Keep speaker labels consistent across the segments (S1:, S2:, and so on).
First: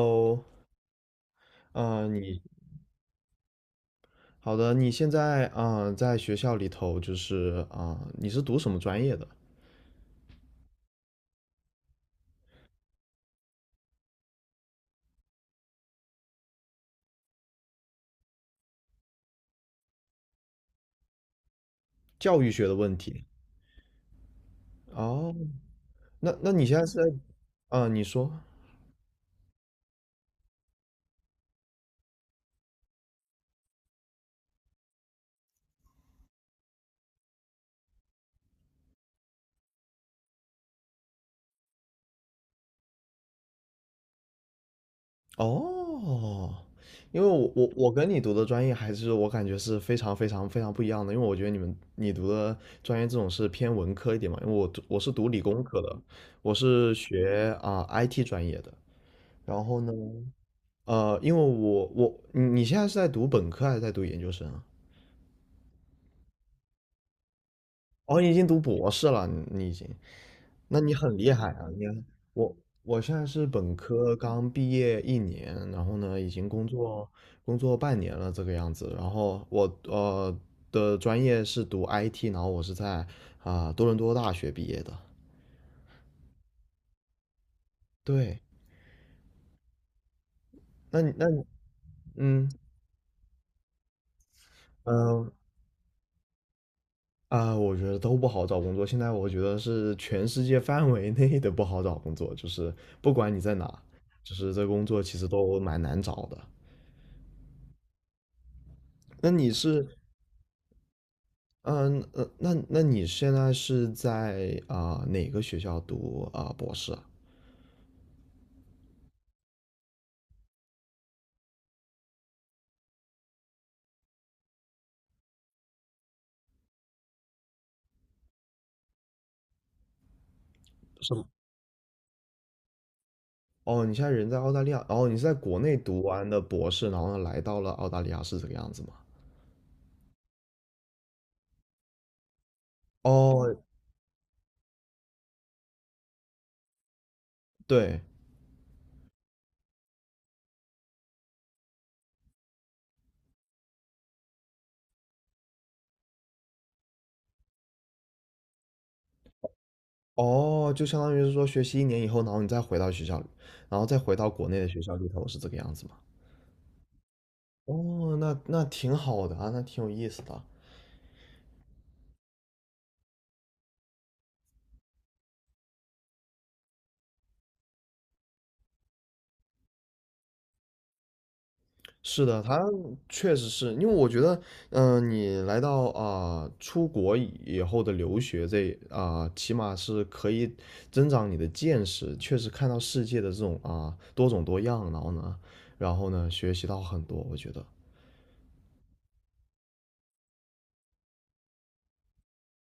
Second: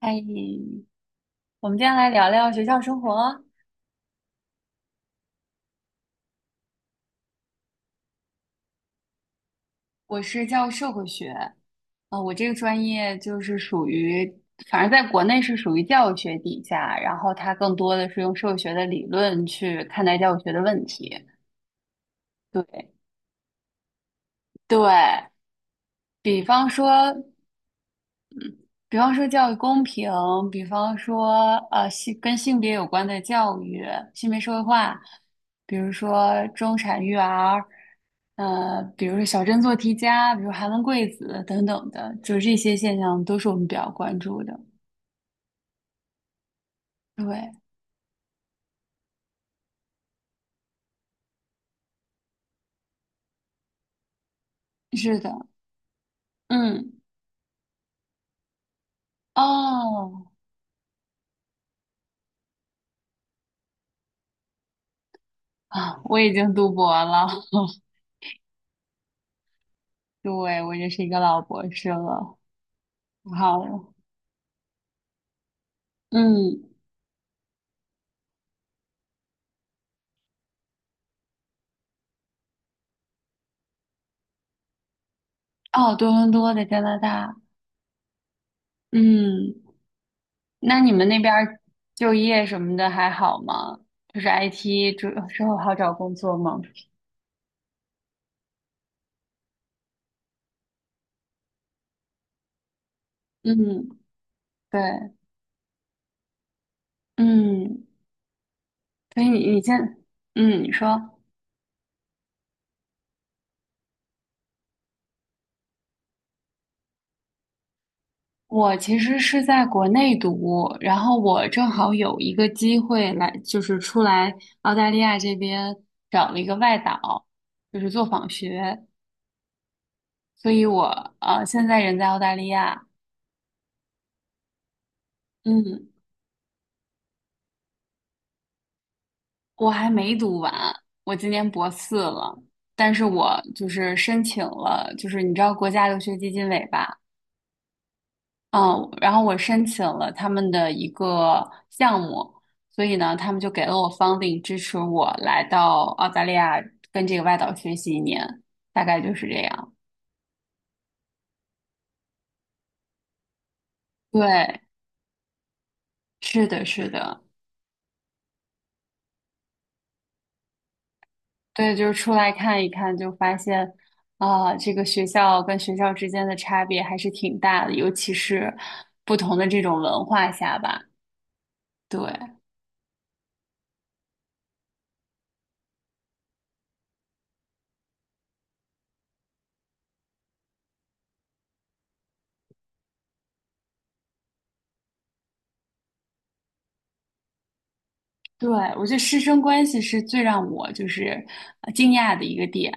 S1: 嗨，我们今天
S2: 啊、
S1: 来聊
S2: 你
S1: 聊学校生活。
S2: 好的，你现在在学校里头就是你是读什么专业的？
S1: 我是教社会学，我这个专业就是属于，反正在国内是属于教育学底下，然后它更多的是用社会学的理论去看待教育学的问题。
S2: 教育学的
S1: 对
S2: 问题。
S1: 对，
S2: 哦，那
S1: 比
S2: 那你
S1: 方
S2: 现在是在。
S1: 说。
S2: 啊、你说
S1: 比方说教育公平，比方说性跟性别有关的教育、性别社会化，比如说中产育儿，比如说小镇做题家，比如寒门贵子等等的，就是这些现象都是我们比较关注的。
S2: 哦，因为
S1: 对，
S2: 我跟你读的专业，还是我感觉是非常非常非常不一样的。因为我觉得你读的专业这种是偏文科一点嘛，因为我是
S1: 是
S2: 读
S1: 的，
S2: 理工科的，我
S1: 嗯，
S2: 是学IT 专业的。然后呢，
S1: 哦，
S2: 因为你现在是在读本科还是在读研究生啊？
S1: 啊，我已经读博了，
S2: 哦，你已经读博士了，你已经。
S1: 对，我已
S2: 那
S1: 经
S2: 你
S1: 是一
S2: 很
S1: 个
S2: 厉
S1: 老
S2: 害啊！
S1: 博
S2: 你
S1: 士
S2: 看
S1: 了，
S2: 我我现在是
S1: 好
S2: 本
S1: 了，
S2: 科刚毕业一年，然后呢，已经
S1: 嗯，
S2: 工作半年了这个样子。然后我的专业是读 IT，然后我是在多伦多大学毕业的。
S1: 哦，多伦多在加拿大，
S2: 对。
S1: 嗯。那你
S2: 那
S1: 们
S2: 你
S1: 那
S2: 那
S1: 边
S2: 你
S1: 儿就业
S2: 嗯
S1: 什么的还好吗？就是 IT
S2: 嗯、
S1: 之
S2: 呃
S1: 之后好找工作吗？
S2: 啊，我觉得都不好找工作。现在我觉得是全世界范围内的不好找工作，就是不管你在哪，
S1: 嗯，
S2: 就是这
S1: 对，
S2: 工作其实都蛮难找的。
S1: 嗯，所以
S2: 那
S1: 你
S2: 你
S1: 你
S2: 是，
S1: 现，嗯，你说
S2: 那你现在是在哪个学校读博士啊？
S1: 我其实是在国内读，然后我正好有一个机会来，就是出来澳大利亚这边找了一个外导，就是做访学，所以
S2: 是
S1: 我
S2: 吗？
S1: 现在人在澳大利亚，
S2: 哦，你现在人在澳大利亚。哦，你是在国内
S1: 嗯，
S2: 读完的博士，然后呢来到了澳大利亚，是这个样子吗？
S1: 我还没读完，我今年博四了，但是我
S2: 哦，
S1: 就是申请了，就是你知道国家留学基金委吧？
S2: 对。
S1: 嗯，然后我申请了他们的一个项目，所以呢，他们就给了我 funding 支持我来到澳大利亚跟这个外导学习1年，大概就是这样。
S2: 哦，就相当于是说学习一年以后，然后你再回到学校里，然后再回到国内
S1: 对，
S2: 的学校里头，是这个样子吗？
S1: 是的，是的。
S2: 哦，那挺好的啊，那挺有意思的啊。
S1: 对，就是出来看一看，就发现啊，这个学校跟学校之间的差别还是挺大的，尤其是不同的这种文化下吧。对，
S2: 是的，他确实是。因为我觉得你来到出国以后的留学这起码是可以增长你的见识，确实看到世界的这种多种多样。然后呢，学习到很多，我觉得
S1: 对，我觉得师生关系是最让我就是惊讶的一个点。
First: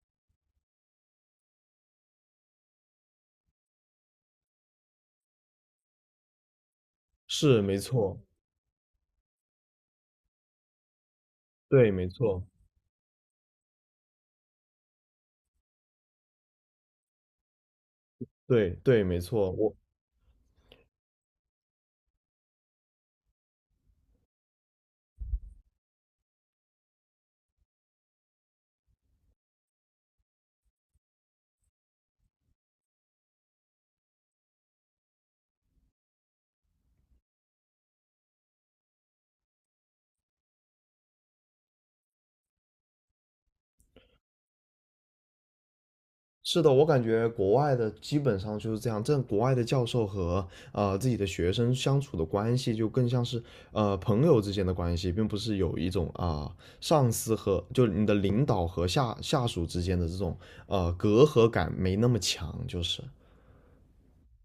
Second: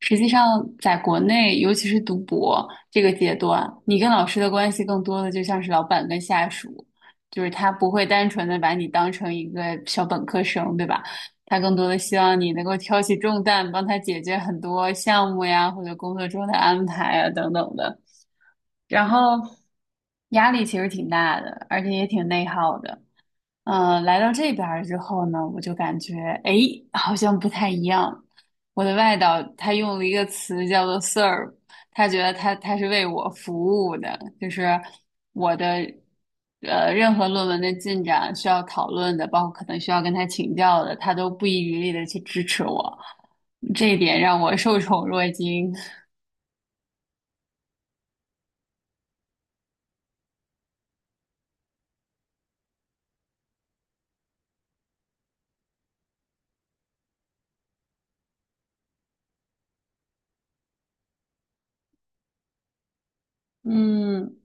S1: 实际上，在国内，尤其是读博这个阶段，你跟老师的关系更多的就像是老板跟下属，就是
S2: 是
S1: 他
S2: 没
S1: 不会
S2: 错。
S1: 单纯的把你当成一个小本科生，对吧？他更多
S2: 对，
S1: 的
S2: 没
S1: 希望
S2: 错。
S1: 你能够挑起重担，帮他解决很多项目呀，或者工作中的安排啊等等的。
S2: 对对，
S1: 然
S2: 没
S1: 后
S2: 错。
S1: 压力其实挺大的，而且也挺内耗的。来到这边儿之后呢，我就感觉，哎，好像不太一样。我的外导他用了一个词叫做 "serve",他觉得他是为我服务的，就是我的任何论文的进展需要讨论的，包括可能需要跟他请教的，他都不遗余力的去支持我，这一点让我受宠若惊。
S2: 是的。我感觉国外的基本上就是这样。这国外的教授和自己的学生相处的关系就更像是朋友之间的关系，并不是有一种上司和就你的领导和下属之间的这种隔阂感没那么强，就是。
S1: 嗯，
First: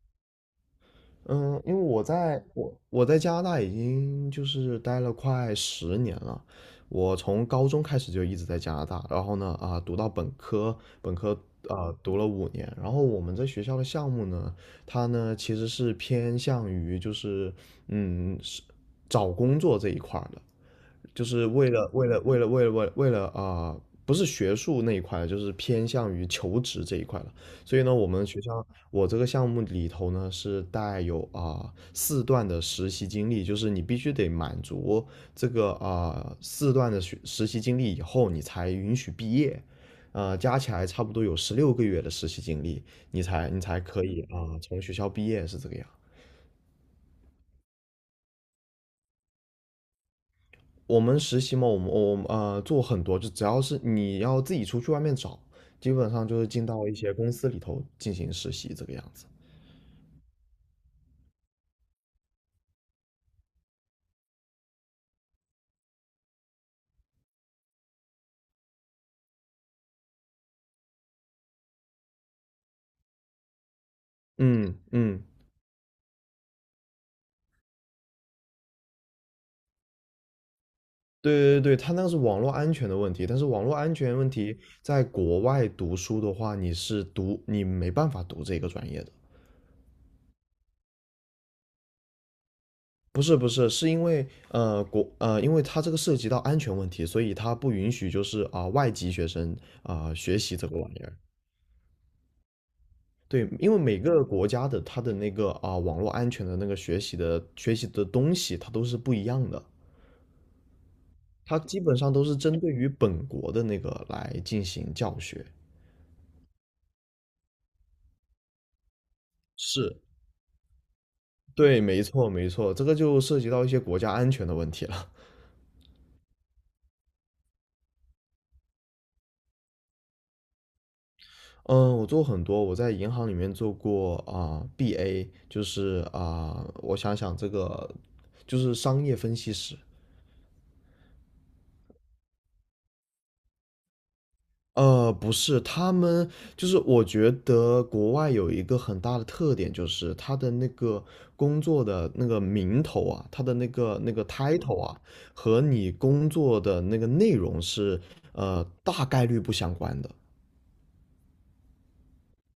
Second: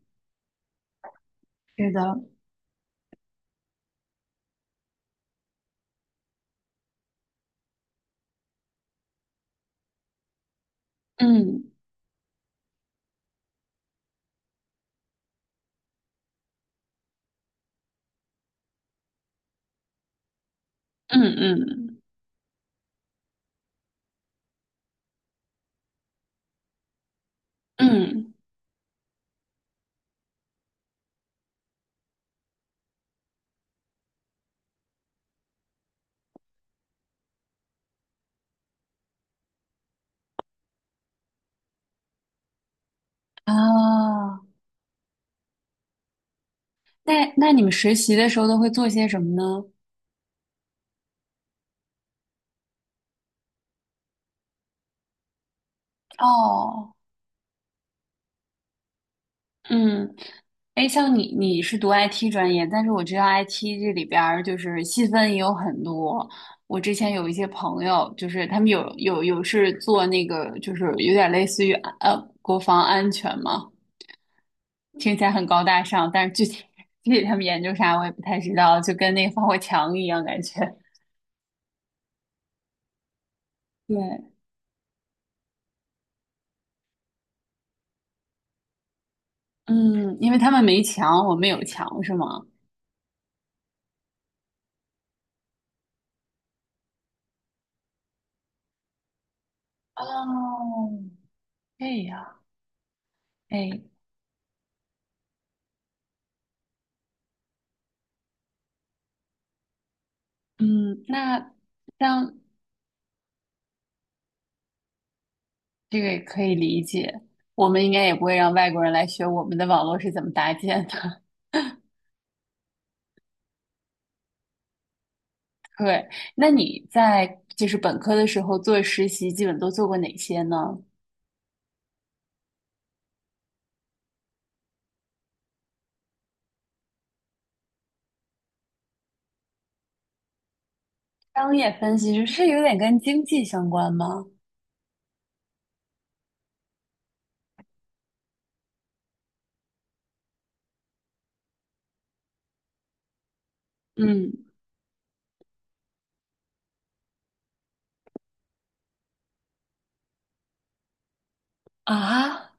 S2: 嗯，因为
S1: 是
S2: 我
S1: 的，
S2: 在我我在加拿大已经就是待了快10年了。我从高中开始就一直在加拿大，然后呢读到本科，本科
S1: 嗯
S2: 啊、读了五年。然后我们这学校的项目呢，它呢其实是偏向于就是是找工作这一块儿的，
S1: 嗯
S2: 就是为了
S1: 嗯
S2: 为了为了为了为了为了啊、不是学术那一块了，就是偏向于求职这一块了。所以呢，我们
S1: 嗯
S2: 学校我这个项目里头呢是带有啊、四段的实习经历，就是你必须得满足这个啊、四段的实习经历以后，你才允许毕业。加起来差不多有16个月的实习经历，你才可以
S1: 啊。
S2: 从学校毕业是这个样。
S1: 那你们实习的时候都会做些什么呢？
S2: 我们实习嘛，我们做很多，就只要是你要自己出去外面找，基本上就是进到
S1: 哦，
S2: 一些公司里头进行实习这个样子。
S1: 嗯，哎，像你是读 IT 专业，但是我知道 IT 这里边儿就是细分也有很多。我之前有一些朋友，就是他们有是做那个，就是有点类似于国防安全嘛，
S2: 嗯
S1: 听
S2: 嗯。
S1: 起来很高大上，但是具体 具体他们研究啥我也不太知道，就跟那个防火墙一样感觉。
S2: 对对对，他那个是网络安全的问题，但是网络安全问
S1: 对，
S2: 题在国外读书的话，你没办法读这个专业的。
S1: 嗯，因为他们没墙，我们有墙，是吗？
S2: 不是，是因为因为它这个涉及到安全问题，所以它不允许就是外籍学生学习这
S1: 哦，
S2: 个玩意儿。
S1: 这样。
S2: 对，因为
S1: 哎，
S2: 每个国家的它的那个网络安全的那个学习的东西，它都是不一样的，
S1: 嗯，那
S2: 它基本上都
S1: 像
S2: 是针对于本国的那个来进行教学。
S1: 这个也可以理解，我们应该也不会让外国人来学我们的网络
S2: 是。
S1: 是怎么搭建的。
S2: 对，没错，没错，这个就涉及到一些国家安全的问题了。
S1: 对，那你在就是本科的时候做实习，基本都做过哪些呢？
S2: 嗯，我做很多，我在银行里面做过BA，就是我想想，这个就是商业分析师。
S1: 商业分析师是有点跟经济相关吗？
S2: 不是，就是我觉得国外有一个很大的特点，就是他的那个工作的那个名头啊，他的那个
S1: 嗯，
S2: title 啊，和你工作的那个内容是大概率不相关的。
S1: 啊，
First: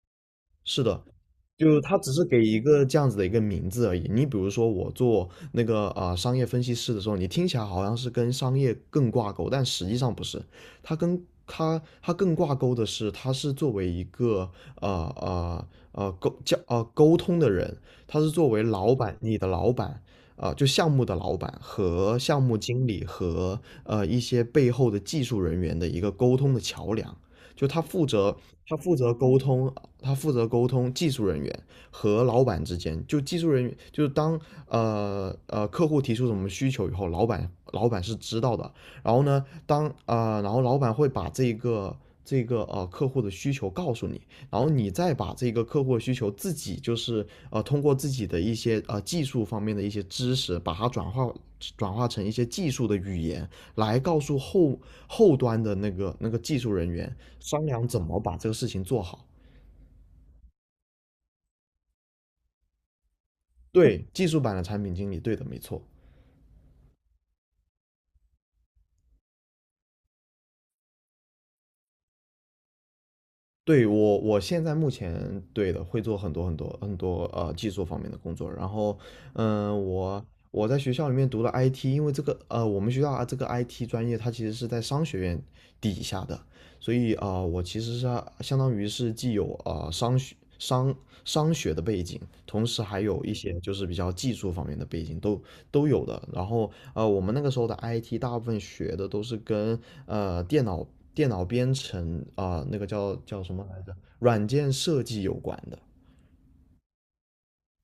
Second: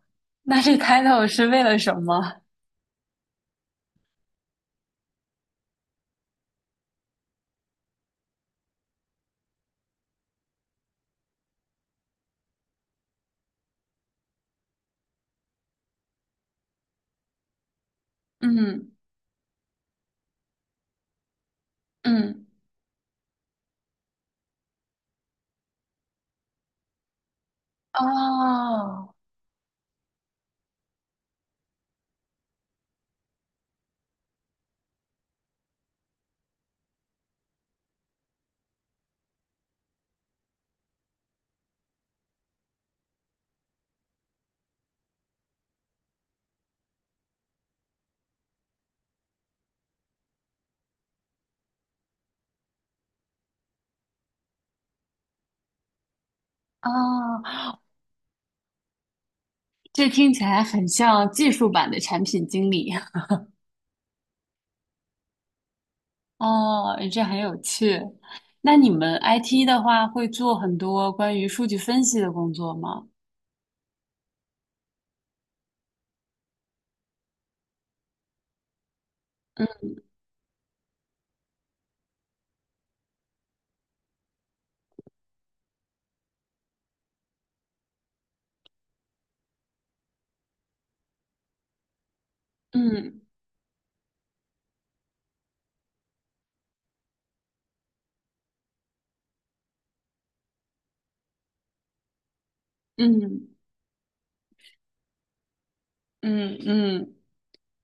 S1: 那这
S2: 是的，
S1: title 是为了
S2: 就
S1: 什
S2: 他只是
S1: 么？
S2: 给一个这样子的一个名字而已。你比如说，我做那个商业分析师的时候，你听起来好像是跟商业更挂钩，但实际上不是。他跟他他更挂钩的是，他是作为一个呃沟通的人，他是作为
S1: 嗯
S2: 老板，你的老板。就项目的老板和项
S1: 嗯，
S2: 目经理和一些背后的技术人员的一个沟通的桥梁。就他负责他负
S1: 哦
S2: 责沟通他负责沟通技术人员和老板之间。就技术人员，就是当客户提出什么需求以后，老板是知道的。然后呢，然后老板会把这个客户的需求告诉你，然后你再把这个客户的需求自己就是通过自己的一些技术方面的一些知识，把它转化成一些技术的语言，来告诉后端的那个技术人员
S1: 哦，
S2: 商量怎么把这个事情做好。
S1: 这听起来很像技术版的产品经理。
S2: 对，技术版的产品经理，对的，没错。
S1: 哦，这很有趣。那你们 IT 的话，会做很多关于数据分析的工作吗？
S2: 对。我现在目前对的会做很多很多很多技术方面的工作。然后，嗯，我我在学校里面读了 IT，因为这个我们学校这个 IT 专业它其实是在商学院底下的，所以我其实是相当于是既有商学的背景，同时还
S1: 嗯
S2: 有一些就是比较技术方面的背景都有的。然后我们那个时候的 IT 大部分学的都是跟呃电脑电脑编程那个叫
S1: 嗯
S2: 什么来着，软件设计有关的。
S1: 嗯嗯，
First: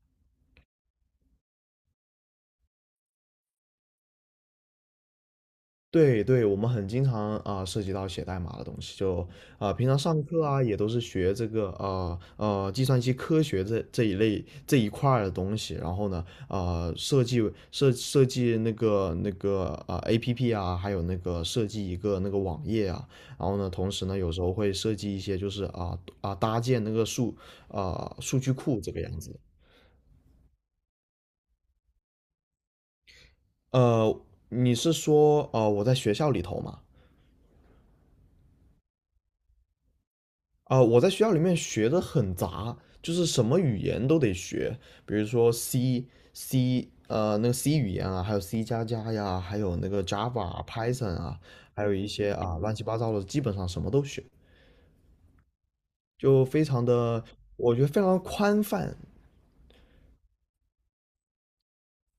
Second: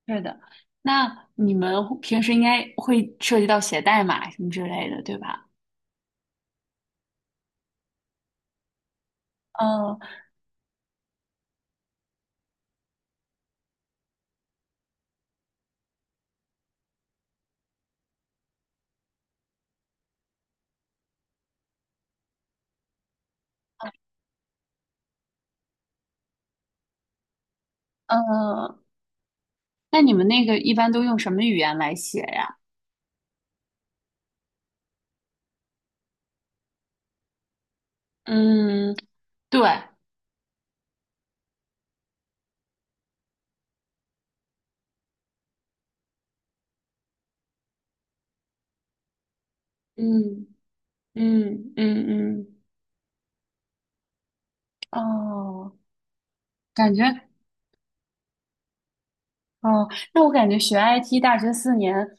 S1: 是的。那你们会平时应该会涉及到写代码什么之类的，对吧？
S2: 对对，我们很经常涉及到写代码的东西，就平常
S1: 嗯
S2: 上课也都是学这个计算机科学这一类这一块儿的东西，然后呢啊、设计设计那个APP 啊，还有那个设计一个那个网页啊，然后呢同时呢有时候会设计一些就是搭建那个
S1: 嗯，
S2: 数据库
S1: 呃
S2: 这个样子。
S1: 那你们那个一般都用什么语言来写呀？
S2: 呃，你是说我在学校里头吗？
S1: 嗯，对，
S2: 我在学校里面学的很杂，就是什么语言都得学，比如说 C、C 呃那个 C 语言啊，还有 C 加加呀，还有那个 Java
S1: 嗯
S2: 啊 Python 啊，
S1: 嗯
S2: 还有
S1: 嗯
S2: 一些
S1: 嗯，
S2: 乱七八糟的，基本上什么都学，
S1: 哦，
S2: 就非常
S1: 感觉
S2: 的，我觉得非常宽泛。
S1: 哦，那我感觉学 IT 大学四年。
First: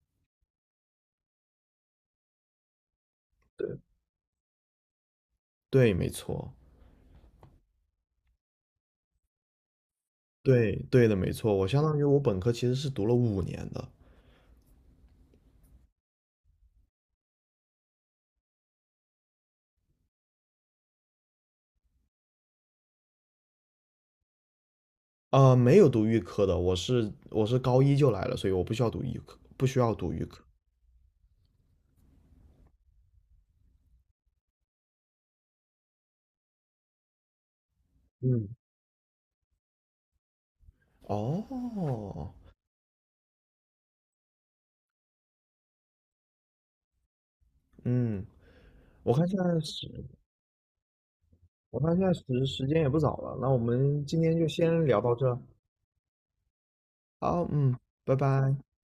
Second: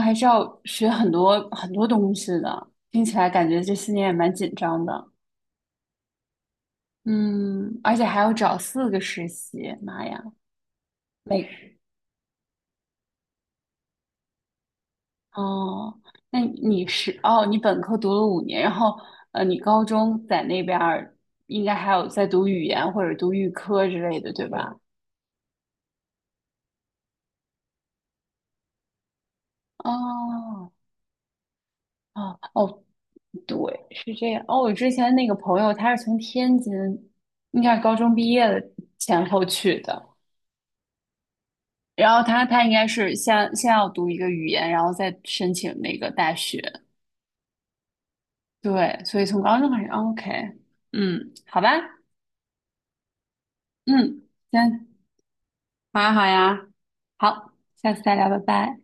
S1: 还是要学很多很多东西的，听起来感觉这四年也蛮紧张的。
S2: 对，没错，
S1: 嗯，而且还要找4个实习，妈呀，
S2: 对对的，没错。我
S1: 累！
S2: 相当于我本科其实是读了五年的，
S1: 哦，那你是哦，你本科读了5年，然后你高中在那边儿应该还有在读语言或者读预科之类的，对吧？
S2: 没有读预科的，我是高一就来了，所以我不需要读预科，不需要读预科。
S1: 哦哦哦，对，是这样。哦，我之前那个朋友他是从天津，应该是高中毕业
S2: 嗯，
S1: 的前后去的。
S2: 哦，
S1: 然后他应该是先要读一个语言，然后再申请那个大学。
S2: 嗯，
S1: 对，
S2: 我
S1: 所以
S2: 看现
S1: 从高
S2: 在
S1: 中开
S2: 时，
S1: 始哦，OK,嗯，好吧，
S2: 我看现在时时间也不早了，那我们今
S1: 嗯，
S2: 天就先
S1: 行，
S2: 聊到这。
S1: 好呀，好呀，
S2: 好，
S1: 好，
S2: 嗯，
S1: 下次
S2: 拜
S1: 再聊，拜
S2: 拜。
S1: 拜。